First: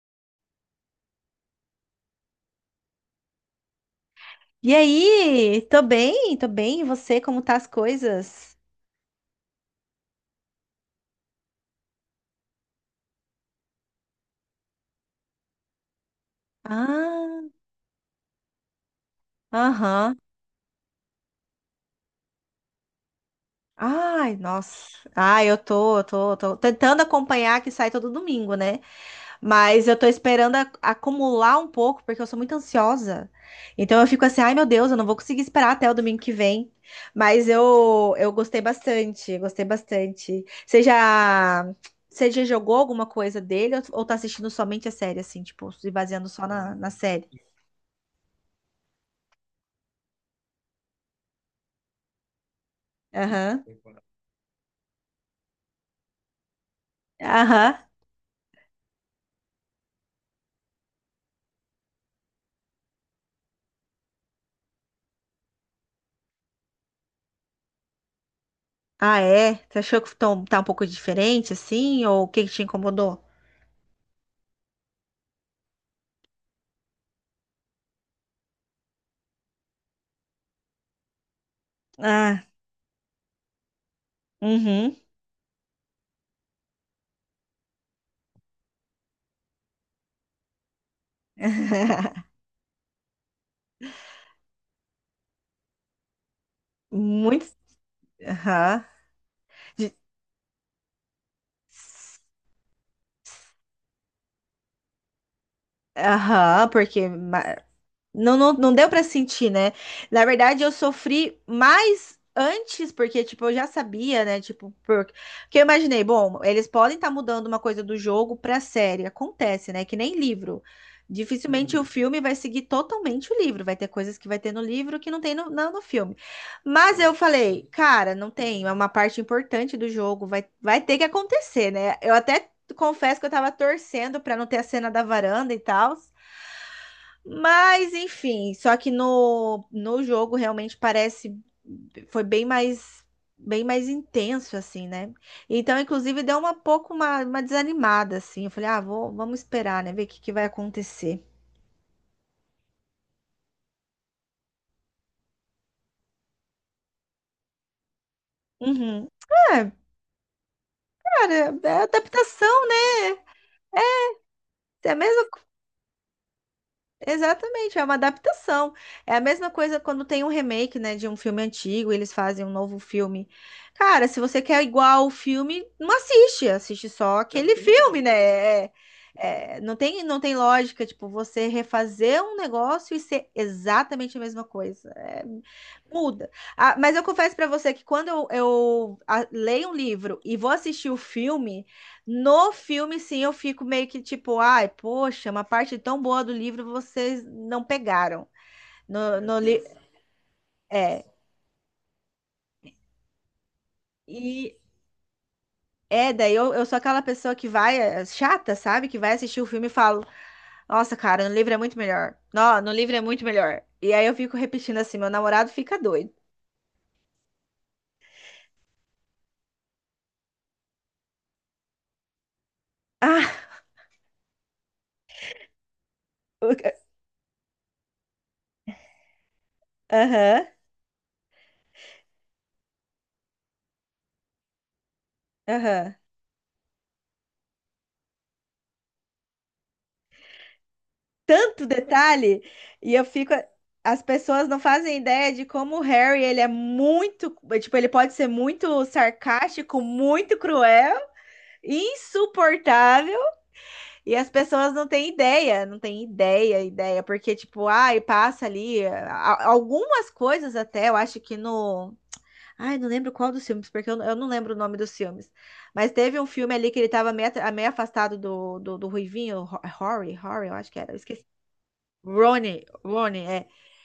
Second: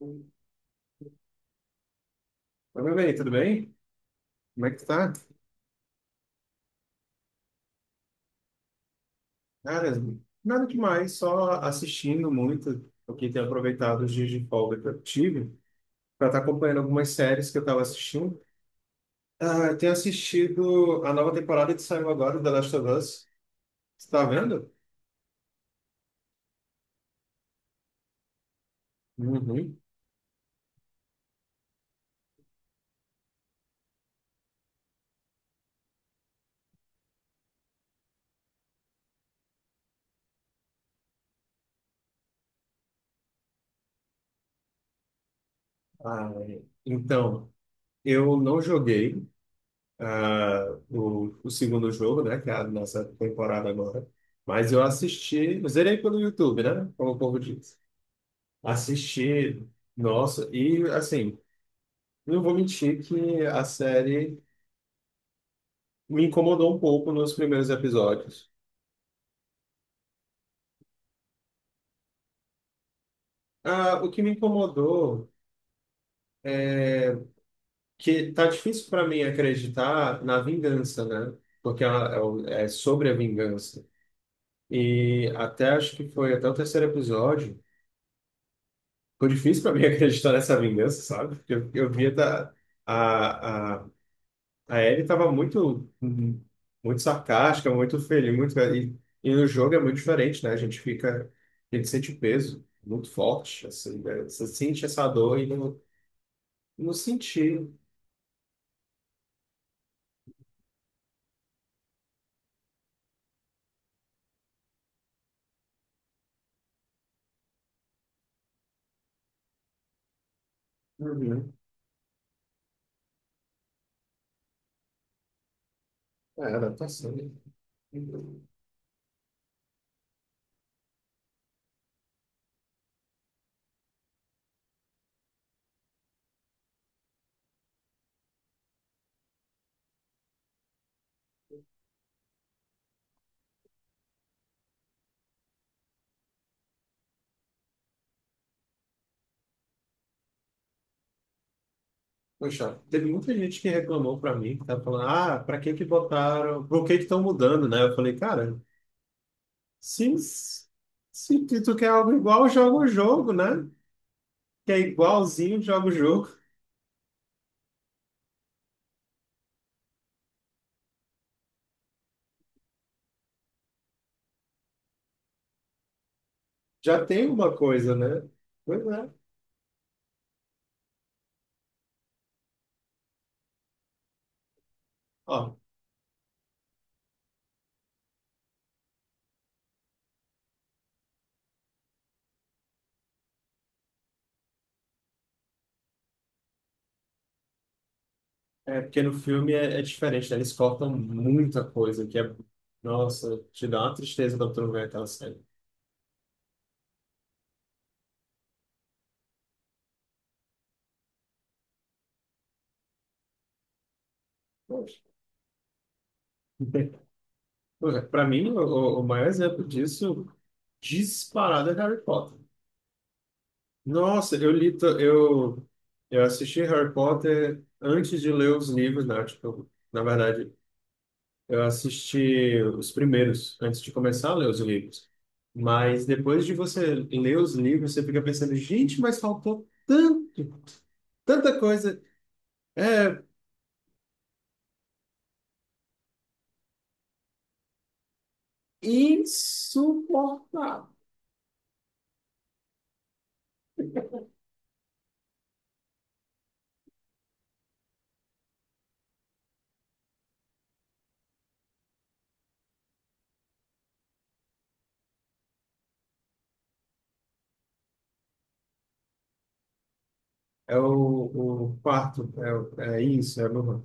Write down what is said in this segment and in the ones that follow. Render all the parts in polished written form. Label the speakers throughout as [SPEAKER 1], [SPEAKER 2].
[SPEAKER 1] Oi, meu bem, tudo bem? Como é
[SPEAKER 2] E
[SPEAKER 1] que tu tá?
[SPEAKER 2] aí? Tô bem, tô bem. E você, como tá as coisas?
[SPEAKER 1] Cara, nada demais, só assistindo muito, porque tenho aproveitado os dias de folga que eu tive para estar acompanhando algumas
[SPEAKER 2] Ah,
[SPEAKER 1] séries que eu estava assistindo. Eu tenho
[SPEAKER 2] aham.
[SPEAKER 1] assistido a nova temporada que saiu agora, The Last of Us. Você tá
[SPEAKER 2] Ai,
[SPEAKER 1] vendo?
[SPEAKER 2] nossa. Ai, eu tô, tô tentando acompanhar que sai todo domingo, né?
[SPEAKER 1] Uhum.
[SPEAKER 2] Mas eu tô esperando acumular um pouco, porque eu sou muito ansiosa. Então eu fico assim, ai meu Deus, eu não vou conseguir esperar até o domingo que vem. Mas eu gostei bastante, gostei bastante. Você já jogou alguma coisa dele ou tá assistindo somente a série, assim, tipo, se baseando
[SPEAKER 1] Ah,
[SPEAKER 2] só na série?
[SPEAKER 1] então, eu não joguei ah, o segundo jogo, né, que é a nossa
[SPEAKER 2] Aham,
[SPEAKER 1] temporada agora, mas eu assisti, eu zerei pelo YouTube, né, como o povo
[SPEAKER 2] aham.
[SPEAKER 1] diz. Assisti, nossa, e assim, não vou mentir que a série me incomodou um pouco nos primeiros episódios.
[SPEAKER 2] Ah, é? Você achou que tá um pouco diferente, assim? Ou o que que te incomodou?
[SPEAKER 1] Ah, o que me incomodou, que tá difícil para mim acreditar na vingança, né? Porque ela- é o-
[SPEAKER 2] Ah,
[SPEAKER 1] é sobre a vingança.
[SPEAKER 2] uhum.
[SPEAKER 1] E até acho que foi até o terceiro episódio, foi difícil para mim acreditar nessa vingança, sabe? Porque eu via da, a A Ellie estava muito, Uhum. muito
[SPEAKER 2] Muito.
[SPEAKER 1] sarcástica, muito feliz, muito...
[SPEAKER 2] Aham.
[SPEAKER 1] E, e no jogo é muito
[SPEAKER 2] De-
[SPEAKER 1] diferente, né? A gente fica, a gente sente peso muito forte, assim, né? Você sente essa dor e não,
[SPEAKER 2] Aham,
[SPEAKER 1] não
[SPEAKER 2] porque ma-
[SPEAKER 1] sentiu.
[SPEAKER 2] Não, não, não deu pra sentir, né? Na verdade, eu sofri mais antes, porque, tipo, eu já sabia, né? Tipo, porque eu imaginei, bom, eles podem estar mudando uma coisa do jogo pra série. Acontece, né? Que nem livro.
[SPEAKER 1] Uhum.
[SPEAKER 2] Dificilmente o Uhum. filme vai seguir totalmente o livro. Vai ter coisas que vai ter no livro que não tem não no filme.
[SPEAKER 1] É,
[SPEAKER 2] Mas
[SPEAKER 1] adaptação.
[SPEAKER 2] eu
[SPEAKER 1] Né?
[SPEAKER 2] falei, cara, não tem. É uma parte importante do jogo. Vai ter que acontecer, né? Eu até confesso que eu tava torcendo pra não ter a cena da varanda e tal. Mas, enfim, só que no jogo realmente parece foi bem mais intenso assim, né? Então, inclusive, deu uma pouco uma desanimada assim. Eu falei: "Ah, vou, vamos esperar, né, ver o que que vai acontecer".
[SPEAKER 1] Poxa, teve muita gente que reclamou pra mim, que tava falando, ah, pra que que botaram, por que que estão mudando, né? Eu falei, cara,
[SPEAKER 2] Uhum. É,
[SPEAKER 1] se, se
[SPEAKER 2] cara,
[SPEAKER 1] tu
[SPEAKER 2] é
[SPEAKER 1] quer algo igual,
[SPEAKER 2] adaptação,
[SPEAKER 1] joga o jogo, né? Que é
[SPEAKER 2] é a mesma
[SPEAKER 1] igualzinho, joga o jogo.
[SPEAKER 2] Exatamente, é uma adaptação. É a mesma coisa quando tem um remake, né, de um filme antigo, eles fazem um novo filme. Cara, se você quer igual o filme, não assiste, assiste
[SPEAKER 1] Já
[SPEAKER 2] só
[SPEAKER 1] tem uma
[SPEAKER 2] aquele
[SPEAKER 1] coisa,
[SPEAKER 2] filme, né?
[SPEAKER 1] né?
[SPEAKER 2] É-
[SPEAKER 1] Pois é.
[SPEAKER 2] é, não tem, não tem lógica, tipo, você refazer um negócio e ser exatamente a mesma coisa. É,
[SPEAKER 1] Ó,
[SPEAKER 2] muda. Ah, mas eu confesso pra você que quando leio um livro e vou assistir o filme. No filme, sim, eu fico meio que tipo, ai, poxa, uma parte tão boa do livro vocês não pegaram.
[SPEAKER 1] é
[SPEAKER 2] No,
[SPEAKER 1] porque no
[SPEAKER 2] Meu no
[SPEAKER 1] filme
[SPEAKER 2] li... Deus.
[SPEAKER 1] é, é diferente, né? Eles cortam
[SPEAKER 2] É,
[SPEAKER 1] muita coisa, que é... Nossa, te dá uma tristeza quando
[SPEAKER 2] e
[SPEAKER 1] tu não vê aquela série.
[SPEAKER 2] é, daí eu sou aquela pessoa que vai, é, chata, sabe? Que vai assistir o filme e falo, nossa, cara, no livro é muito melhor. Não, no livro é muito melhor. E aí eu fico repetindo assim,
[SPEAKER 1] Poxa.
[SPEAKER 2] meu namorado fica doido.
[SPEAKER 1] Pois é, pra mim, o maior exemplo disso, disparado, é Harry Potter.
[SPEAKER 2] Ah,
[SPEAKER 1] Nossa, eu li... to- eu assisti
[SPEAKER 2] o-
[SPEAKER 1] Harry Potter antes de ler os livros, né? Tipo, na
[SPEAKER 2] aham,
[SPEAKER 1] verdade, eu assisti os primeiros, antes de começar a ler os livros.
[SPEAKER 2] aham.
[SPEAKER 1] Mas depois de você ler os livros, você fica pensando, gente, mas faltou tanto, tanta
[SPEAKER 2] tanto
[SPEAKER 1] coisa
[SPEAKER 2] detalhe e eu fico. As pessoas não fazem ideia de como o Harry, ele é muito, tipo, ele pode ser muito sarcástico, muito
[SPEAKER 1] insuportável.
[SPEAKER 2] cruel, insuportável, e as pessoas não têm ideia, não têm ideia, ideia, porque tipo, ai, passa ali algumas coisas até, eu acho que no, ai, não lembro qual dos filmes, porque eu não lembro o nome dos filmes, mas teve um filme ali que ele tava meio, meio afastado do Ruivinho, Rory, Rory, eu acho que
[SPEAKER 1] É
[SPEAKER 2] era, eu
[SPEAKER 1] o quarto, é,
[SPEAKER 2] Ronnie,
[SPEAKER 1] o- é
[SPEAKER 2] Ronnie,
[SPEAKER 1] isso, é
[SPEAKER 2] é.
[SPEAKER 1] o,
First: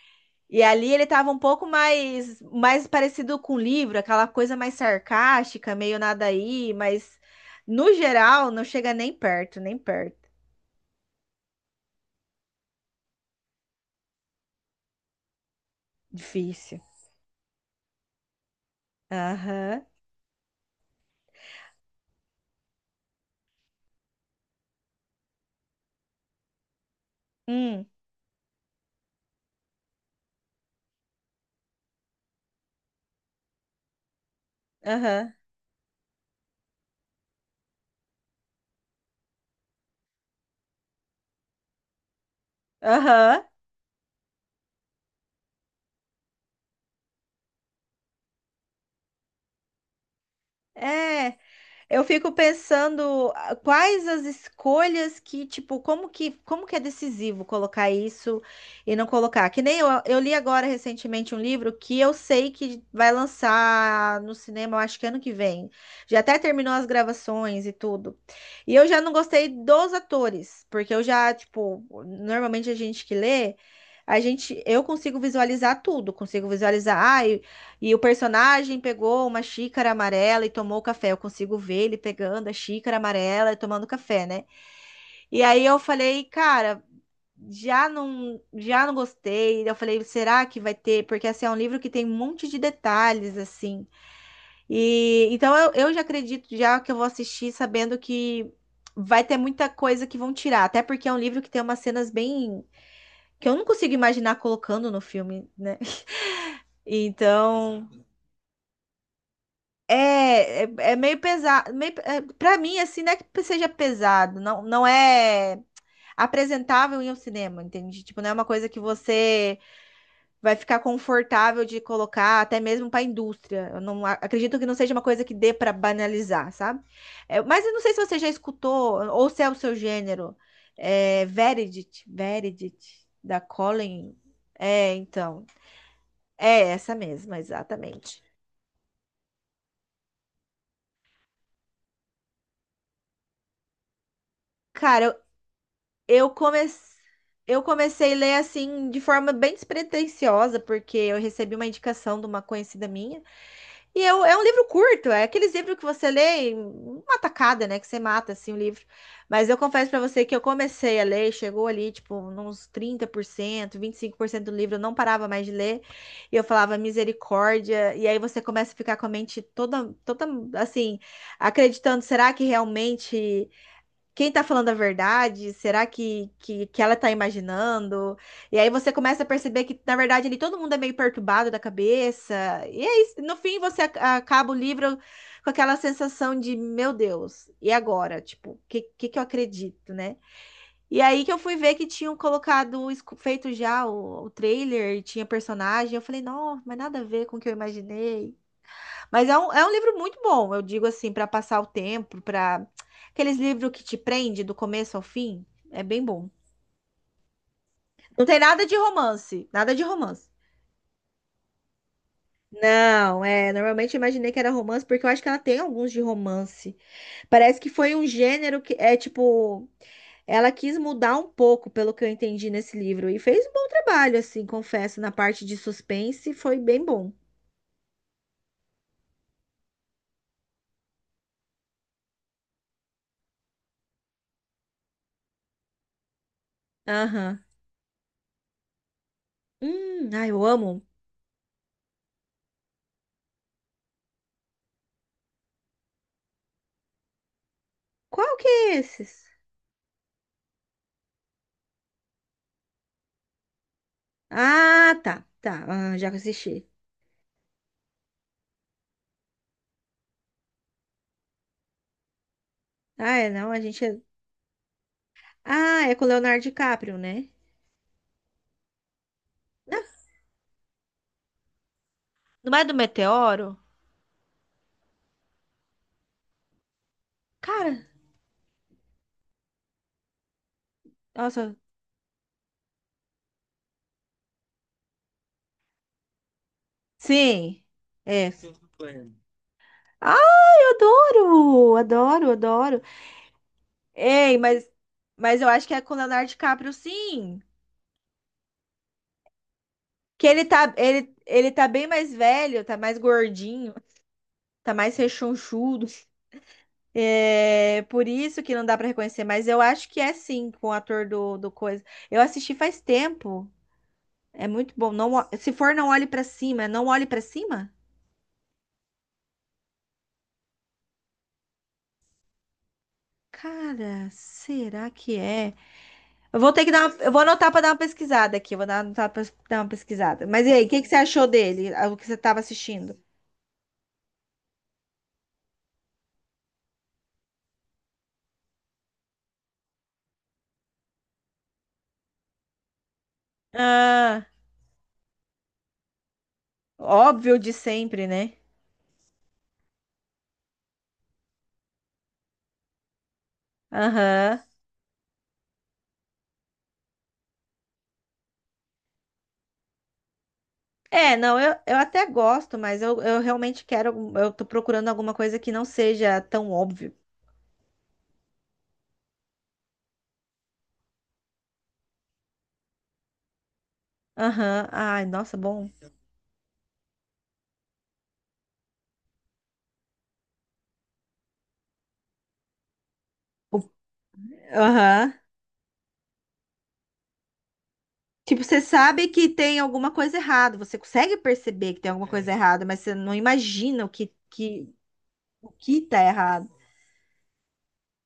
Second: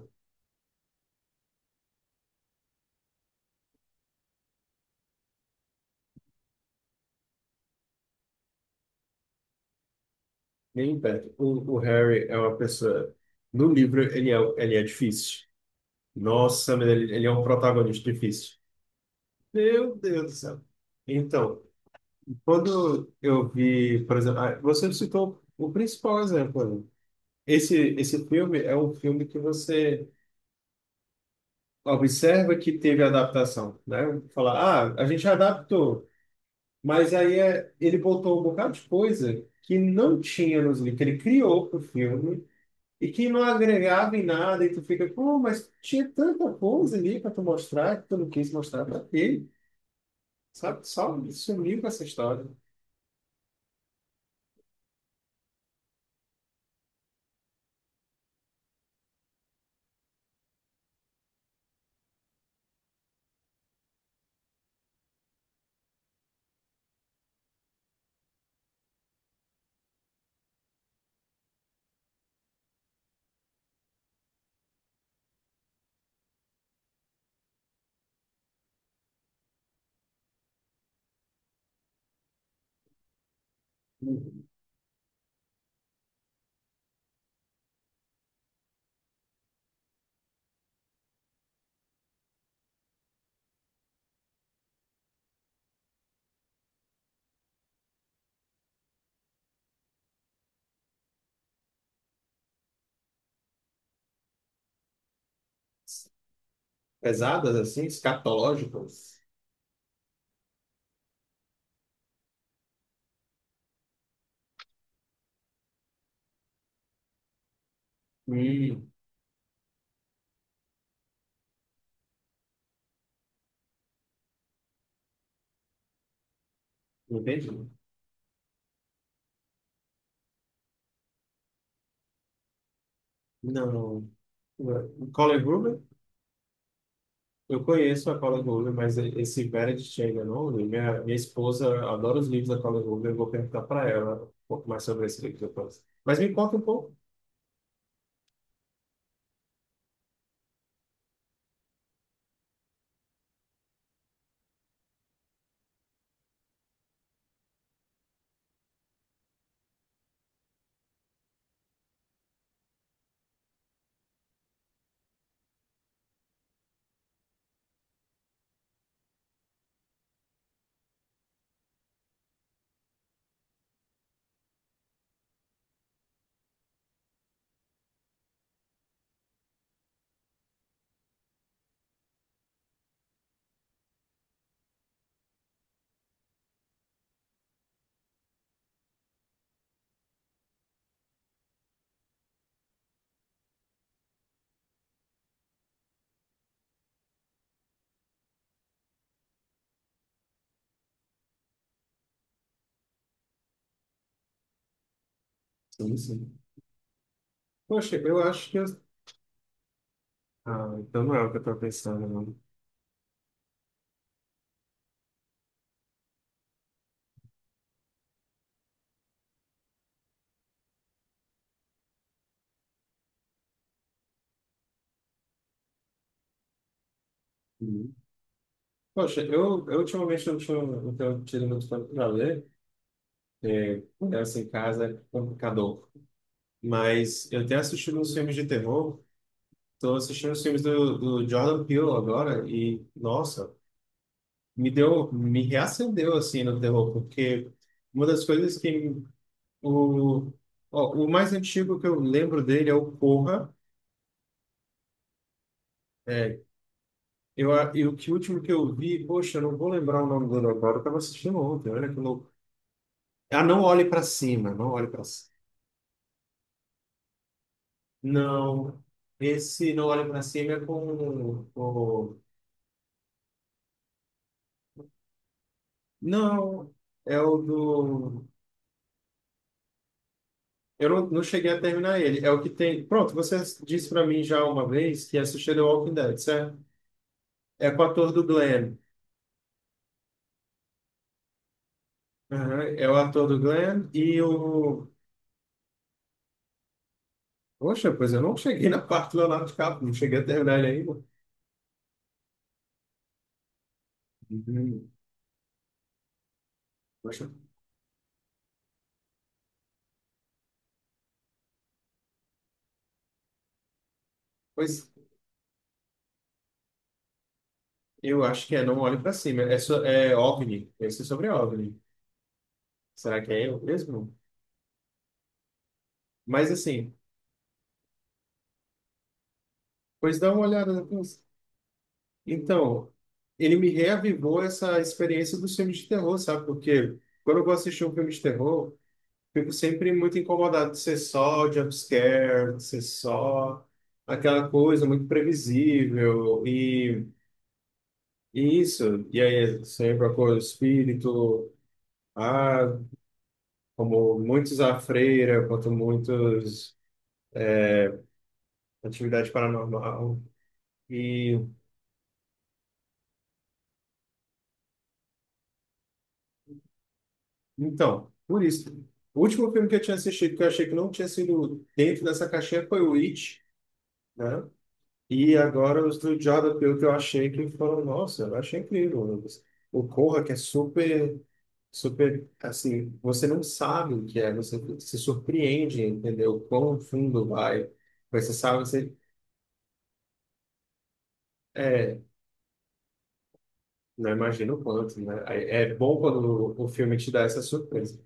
[SPEAKER 2] E ali ele tava um pouco mais, mais parecido com o livro, aquela coisa mais sarcástica, meio nada aí, mas no geral não chega nem perto, nem perto.
[SPEAKER 1] nem perto. O Harry é uma pessoa. No livro, ele é difícil. Nossa,
[SPEAKER 2] Difícil.
[SPEAKER 1] mas ele é um protagonista difícil.
[SPEAKER 2] Aham.
[SPEAKER 1] Meu Deus do céu. Então, quando eu vi, por exemplo, ah, você citou o principal exemplo. Né? Esse,
[SPEAKER 2] Hum,
[SPEAKER 1] esse filme é um filme que você observa que teve adaptação, né? Falar, ah, a gente
[SPEAKER 2] aham.
[SPEAKER 1] adaptou, mas aí é, ele botou um bocado de coisa que não tinha nos livros, que ele criou para o filme e que não
[SPEAKER 2] Aham.
[SPEAKER 1] agregava em nada, e tu fica, pô, mas tinha tanta coisa ali para tu mostrar que tu não quis mostrar para ele, sabe? Só
[SPEAKER 2] É.
[SPEAKER 1] sumiu com
[SPEAKER 2] Eu
[SPEAKER 1] essa
[SPEAKER 2] fico
[SPEAKER 1] história.
[SPEAKER 2] pensando ah, quais as escolhas que, tipo, como que é decisivo colocar isso e não colocar? Que nem eu li agora recentemente um livro que eu sei que vai lançar no cinema, eu acho que ano que vem. Já até terminou as gravações e tudo. E eu já não gostei dos atores, porque eu já, tipo, normalmente a gente que lê, a gente, eu consigo visualizar tudo, consigo visualizar, ah, e o personagem pegou uma xícara amarela e tomou café. Eu consigo ver ele pegando a xícara amarela e tomando café, né? E aí eu falei, cara, já não gostei. Eu falei, será que vai ter? Porque assim, é um livro que tem um monte de detalhes, assim. E então eu já acredito já que eu vou assistir sabendo que vai ter muita coisa que vão tirar, até porque é um livro que tem umas cenas bem que eu não consigo imaginar colocando no filme, né?
[SPEAKER 1] Pesadas, assim,
[SPEAKER 2] Então,
[SPEAKER 1] escatológicas.
[SPEAKER 2] É meio pesado, meio, é, pra mim, assim, não é que seja pesado, não é apresentável em um cinema, entende? Tipo, não é uma coisa que
[SPEAKER 1] Hum,
[SPEAKER 2] você vai ficar confortável de colocar, até mesmo pra indústria. Eu não acredito que não seja uma coisa que dê pra banalizar, sabe? É, mas
[SPEAKER 1] entendi.
[SPEAKER 2] eu não sei se você já escutou, ou se é o seu gênero, é, Verity, da
[SPEAKER 1] Não,
[SPEAKER 2] Colin. É,
[SPEAKER 1] o Colin
[SPEAKER 2] então,
[SPEAKER 1] Gruber,
[SPEAKER 2] é essa mesma,
[SPEAKER 1] eu conheço a
[SPEAKER 2] exatamente.
[SPEAKER 1] Colin Gruber, mas esse Verity chega, não. li. Minha esposa adora os livros da Colin Gruber, eu vou perguntar para ela um pouco mais sobre
[SPEAKER 2] Cara,
[SPEAKER 1] esse livro depois. Mas
[SPEAKER 2] Eu
[SPEAKER 1] me conta um
[SPEAKER 2] comecei,
[SPEAKER 1] pouco.
[SPEAKER 2] eu comecei a ler assim de forma bem despretensiosa, porque eu recebi uma indicação de uma conhecida minha. E eu, é um livro curto, é aqueles livros que você lê em uma tacada, né? Que você mata assim o livro. Mas eu confesso pra você que eu comecei a ler, chegou ali, tipo, uns 30%, 25% do livro, eu não parava mais de ler. E eu falava misericórdia. E aí você começa a ficar com a mente toda, toda assim, acreditando, será que realmente quem tá falando a verdade? Será que ela tá imaginando? E aí você começa a perceber que, na verdade, ali todo mundo é meio perturbado da cabeça. E aí, no fim, você acaba o livro com aquela sensação de, meu Deus, e agora? Tipo, o que eu acredito, né? E aí que eu fui ver que tinham colocado, feito já o trailer, e tinha personagem. Eu falei, não, mas nada a ver com o que eu imaginei. Mas é é um livro muito bom, eu digo assim, para passar o tempo, para aqueles livros que te prende do começo ao fim, é
[SPEAKER 1] Sim,
[SPEAKER 2] bem bom.
[SPEAKER 1] sim. Poxa, eu
[SPEAKER 2] Não tem
[SPEAKER 1] acho que. Eu-
[SPEAKER 2] nada de romance, nada de romance.
[SPEAKER 1] Ah, então não é o que eu estou pensando, não.
[SPEAKER 2] Não, é, normalmente eu imaginei que era romance, porque eu acho que ela tem alguns de romance. Parece que foi um gênero que é tipo, ela quis mudar um pouco, pelo que eu entendi nesse livro, e fez um bom trabalho, assim, confesso, na parte de suspense, foi bem bom.
[SPEAKER 1] Uhum. Poxa, eu ultimamente não, tinha, não tenho tido muito tempo para ler, é, essa em casa é complicador. Mas
[SPEAKER 2] Aham.
[SPEAKER 1] eu tenho assistido uns filmes de terror. Estou
[SPEAKER 2] Ai,
[SPEAKER 1] assistindo os
[SPEAKER 2] eu
[SPEAKER 1] filmes
[SPEAKER 2] amo.
[SPEAKER 1] do, do Jordan Peele agora e, nossa, me deu, me reacendeu assim no terror, porque uma das
[SPEAKER 2] Qual que
[SPEAKER 1] coisas
[SPEAKER 2] é
[SPEAKER 1] que
[SPEAKER 2] esses?
[SPEAKER 1] o, ó, o mais antigo que eu lembro dele é o Corra.
[SPEAKER 2] Ah, tá, tá. Ah, já
[SPEAKER 1] É,
[SPEAKER 2] assisti.
[SPEAKER 1] eu, a- e o que último que eu vi, poxa, eu não vou lembrar o nome dele agora, eu estava assistindo ontem, olha que louco.
[SPEAKER 2] Ah, é,
[SPEAKER 1] Ah,
[SPEAKER 2] não, a
[SPEAKER 1] não
[SPEAKER 2] gente
[SPEAKER 1] olhe
[SPEAKER 2] é...
[SPEAKER 1] para cima, não olhe para
[SPEAKER 2] Ah, é com o Leonardo DiCaprio, né?
[SPEAKER 1] não, esse
[SPEAKER 2] Não,
[SPEAKER 1] não olhe pra cima é com o.
[SPEAKER 2] não é do Meteoro?
[SPEAKER 1] Não, é o
[SPEAKER 2] Cara,
[SPEAKER 1] do. Eu não, não cheguei
[SPEAKER 2] nossa.
[SPEAKER 1] a terminar ele. É o que tem. Pronto, você disse pra mim já uma vez que assistiu The Walking Dead, certo?
[SPEAKER 2] Sim,
[SPEAKER 1] É com o ator do
[SPEAKER 2] é.
[SPEAKER 1] Glenn.
[SPEAKER 2] Ah, eu adoro, adoro,
[SPEAKER 1] Aham,
[SPEAKER 2] adoro.
[SPEAKER 1] é o ator do Glenn e
[SPEAKER 2] Ei,
[SPEAKER 1] o.
[SPEAKER 2] mas eu acho que é com o Leonardo DiCaprio, sim.
[SPEAKER 1] Poxa, pois eu não cheguei na parte do Leonardo DiCaprio, não cheguei a
[SPEAKER 2] Que ele
[SPEAKER 1] terminar ele
[SPEAKER 2] tá,
[SPEAKER 1] ainda.
[SPEAKER 2] ele tá bem mais velho, tá mais gordinho, tá
[SPEAKER 1] Uhum.
[SPEAKER 2] mais rechonchudo.
[SPEAKER 1] Poxa,
[SPEAKER 2] É por isso que não dá pra reconhecer, mas eu acho que é sim com o ator do coisa. Eu assisti faz tempo. É muito
[SPEAKER 1] pois
[SPEAKER 2] bom. Não, se for, não olhe pra cima. É Não olhe pra cima?
[SPEAKER 1] eu acho que é Não Olhe Pra Cima. É, so... é OVNI, esse é sobre OVNI. Será que é eu
[SPEAKER 2] Cara,
[SPEAKER 1] mesmo?
[SPEAKER 2] será que é? Eu
[SPEAKER 1] Mas
[SPEAKER 2] vou ter que dar
[SPEAKER 1] assim.
[SPEAKER 2] uma, eu vou anotar pra dar uma pesquisada aqui. Eu Vou dar, anotar pra dar uma
[SPEAKER 1] Pois
[SPEAKER 2] pesquisada.
[SPEAKER 1] dá uma
[SPEAKER 2] Mas e aí, o
[SPEAKER 1] olhada
[SPEAKER 2] que que você
[SPEAKER 1] depois.
[SPEAKER 2] achou dele? Ah, O que você tava
[SPEAKER 1] Então,
[SPEAKER 2] assistindo?
[SPEAKER 1] ele me reavivou essa experiência dos filmes de terror, sabe? Porque quando eu vou assistir um filme de terror, fico sempre muito incomodado de ser só jumpscare, de ser só
[SPEAKER 2] Ah,
[SPEAKER 1] aquela coisa muito previsível
[SPEAKER 2] óbvio de sempre, né?
[SPEAKER 1] e isso. E aí, sempre a cor espírito, ah, como
[SPEAKER 2] Aham.
[SPEAKER 1] muitos a freira, quanto muitos atividade paranormal.
[SPEAKER 2] É,
[SPEAKER 1] E
[SPEAKER 2] não, eu até gosto, mas eu realmente quero. Eu tô procurando alguma coisa que não seja tão óbvio.
[SPEAKER 1] então, por isso. O último filme que eu tinha assistido, que eu achei que não tinha sido dentro dessa caixinha, foi o It, né?
[SPEAKER 2] Aham. Ai,
[SPEAKER 1] E
[SPEAKER 2] nossa, bom.
[SPEAKER 1] agora os do Jordan Peele que eu achei que foram, nossa, eu achei incrível. Lucas. O Corra, que é super, super, assim, você não
[SPEAKER 2] O-
[SPEAKER 1] sabe o que é, você se
[SPEAKER 2] Aham.
[SPEAKER 1] surpreende, entendeu? Quão fundo vai. Mas você
[SPEAKER 2] Tipo,
[SPEAKER 1] sabe,
[SPEAKER 2] você
[SPEAKER 1] você,
[SPEAKER 2] sabe que tem alguma coisa errada, você consegue perceber que tem
[SPEAKER 1] é,
[SPEAKER 2] alguma coisa errada, mas você não imagina o
[SPEAKER 1] não imagina o quanto, né? Aí
[SPEAKER 2] o
[SPEAKER 1] é
[SPEAKER 2] que
[SPEAKER 1] bom
[SPEAKER 2] tá
[SPEAKER 1] quando
[SPEAKER 2] errado.
[SPEAKER 1] o filme te dá essa surpresa.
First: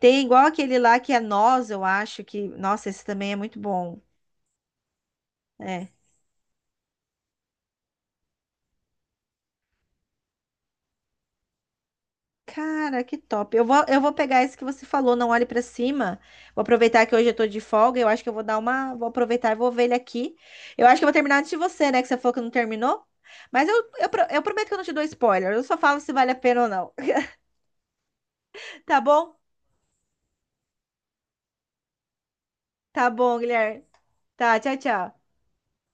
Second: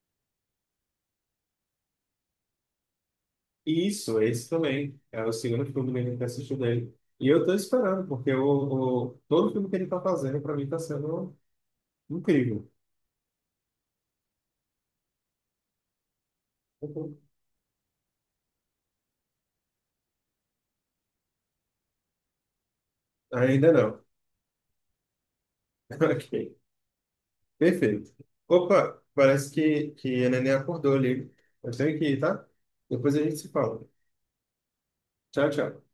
[SPEAKER 2] Tem igual aquele lá que é Nós, eu acho que. Nossa, esse também é muito bom.
[SPEAKER 1] Isso, esse também. É o segundo filme
[SPEAKER 2] É.
[SPEAKER 1] dele que a gente assistiu dele. E eu tô esperando, porque o- todo filme que ele tá fazendo, pra mim, tá sendo incrível.
[SPEAKER 2] Cara, que top. Eu vou pegar esse que você falou, não olhe pra cima. Vou aproveitar que hoje eu tô de folga. Eu acho que eu vou dar uma. Vou aproveitar e vou ver ele aqui. Eu acho que eu vou terminar antes de você, né? Que você falou que não terminou. Mas
[SPEAKER 1] Ainda não.
[SPEAKER 2] eu prometo que eu não te dou spoiler. Eu só falo se
[SPEAKER 1] Ok,
[SPEAKER 2] vale a pena ou não.
[SPEAKER 1] perfeito.
[SPEAKER 2] Tá
[SPEAKER 1] Opa,
[SPEAKER 2] bom?
[SPEAKER 1] parece que a neném acordou ali. Eu tenho que ir, tá?
[SPEAKER 2] Tá
[SPEAKER 1] Depois a gente
[SPEAKER 2] bom,
[SPEAKER 1] se
[SPEAKER 2] Guilherme.
[SPEAKER 1] fala.
[SPEAKER 2] Tá, tchau, tchau.
[SPEAKER 1] Tchau, tchau.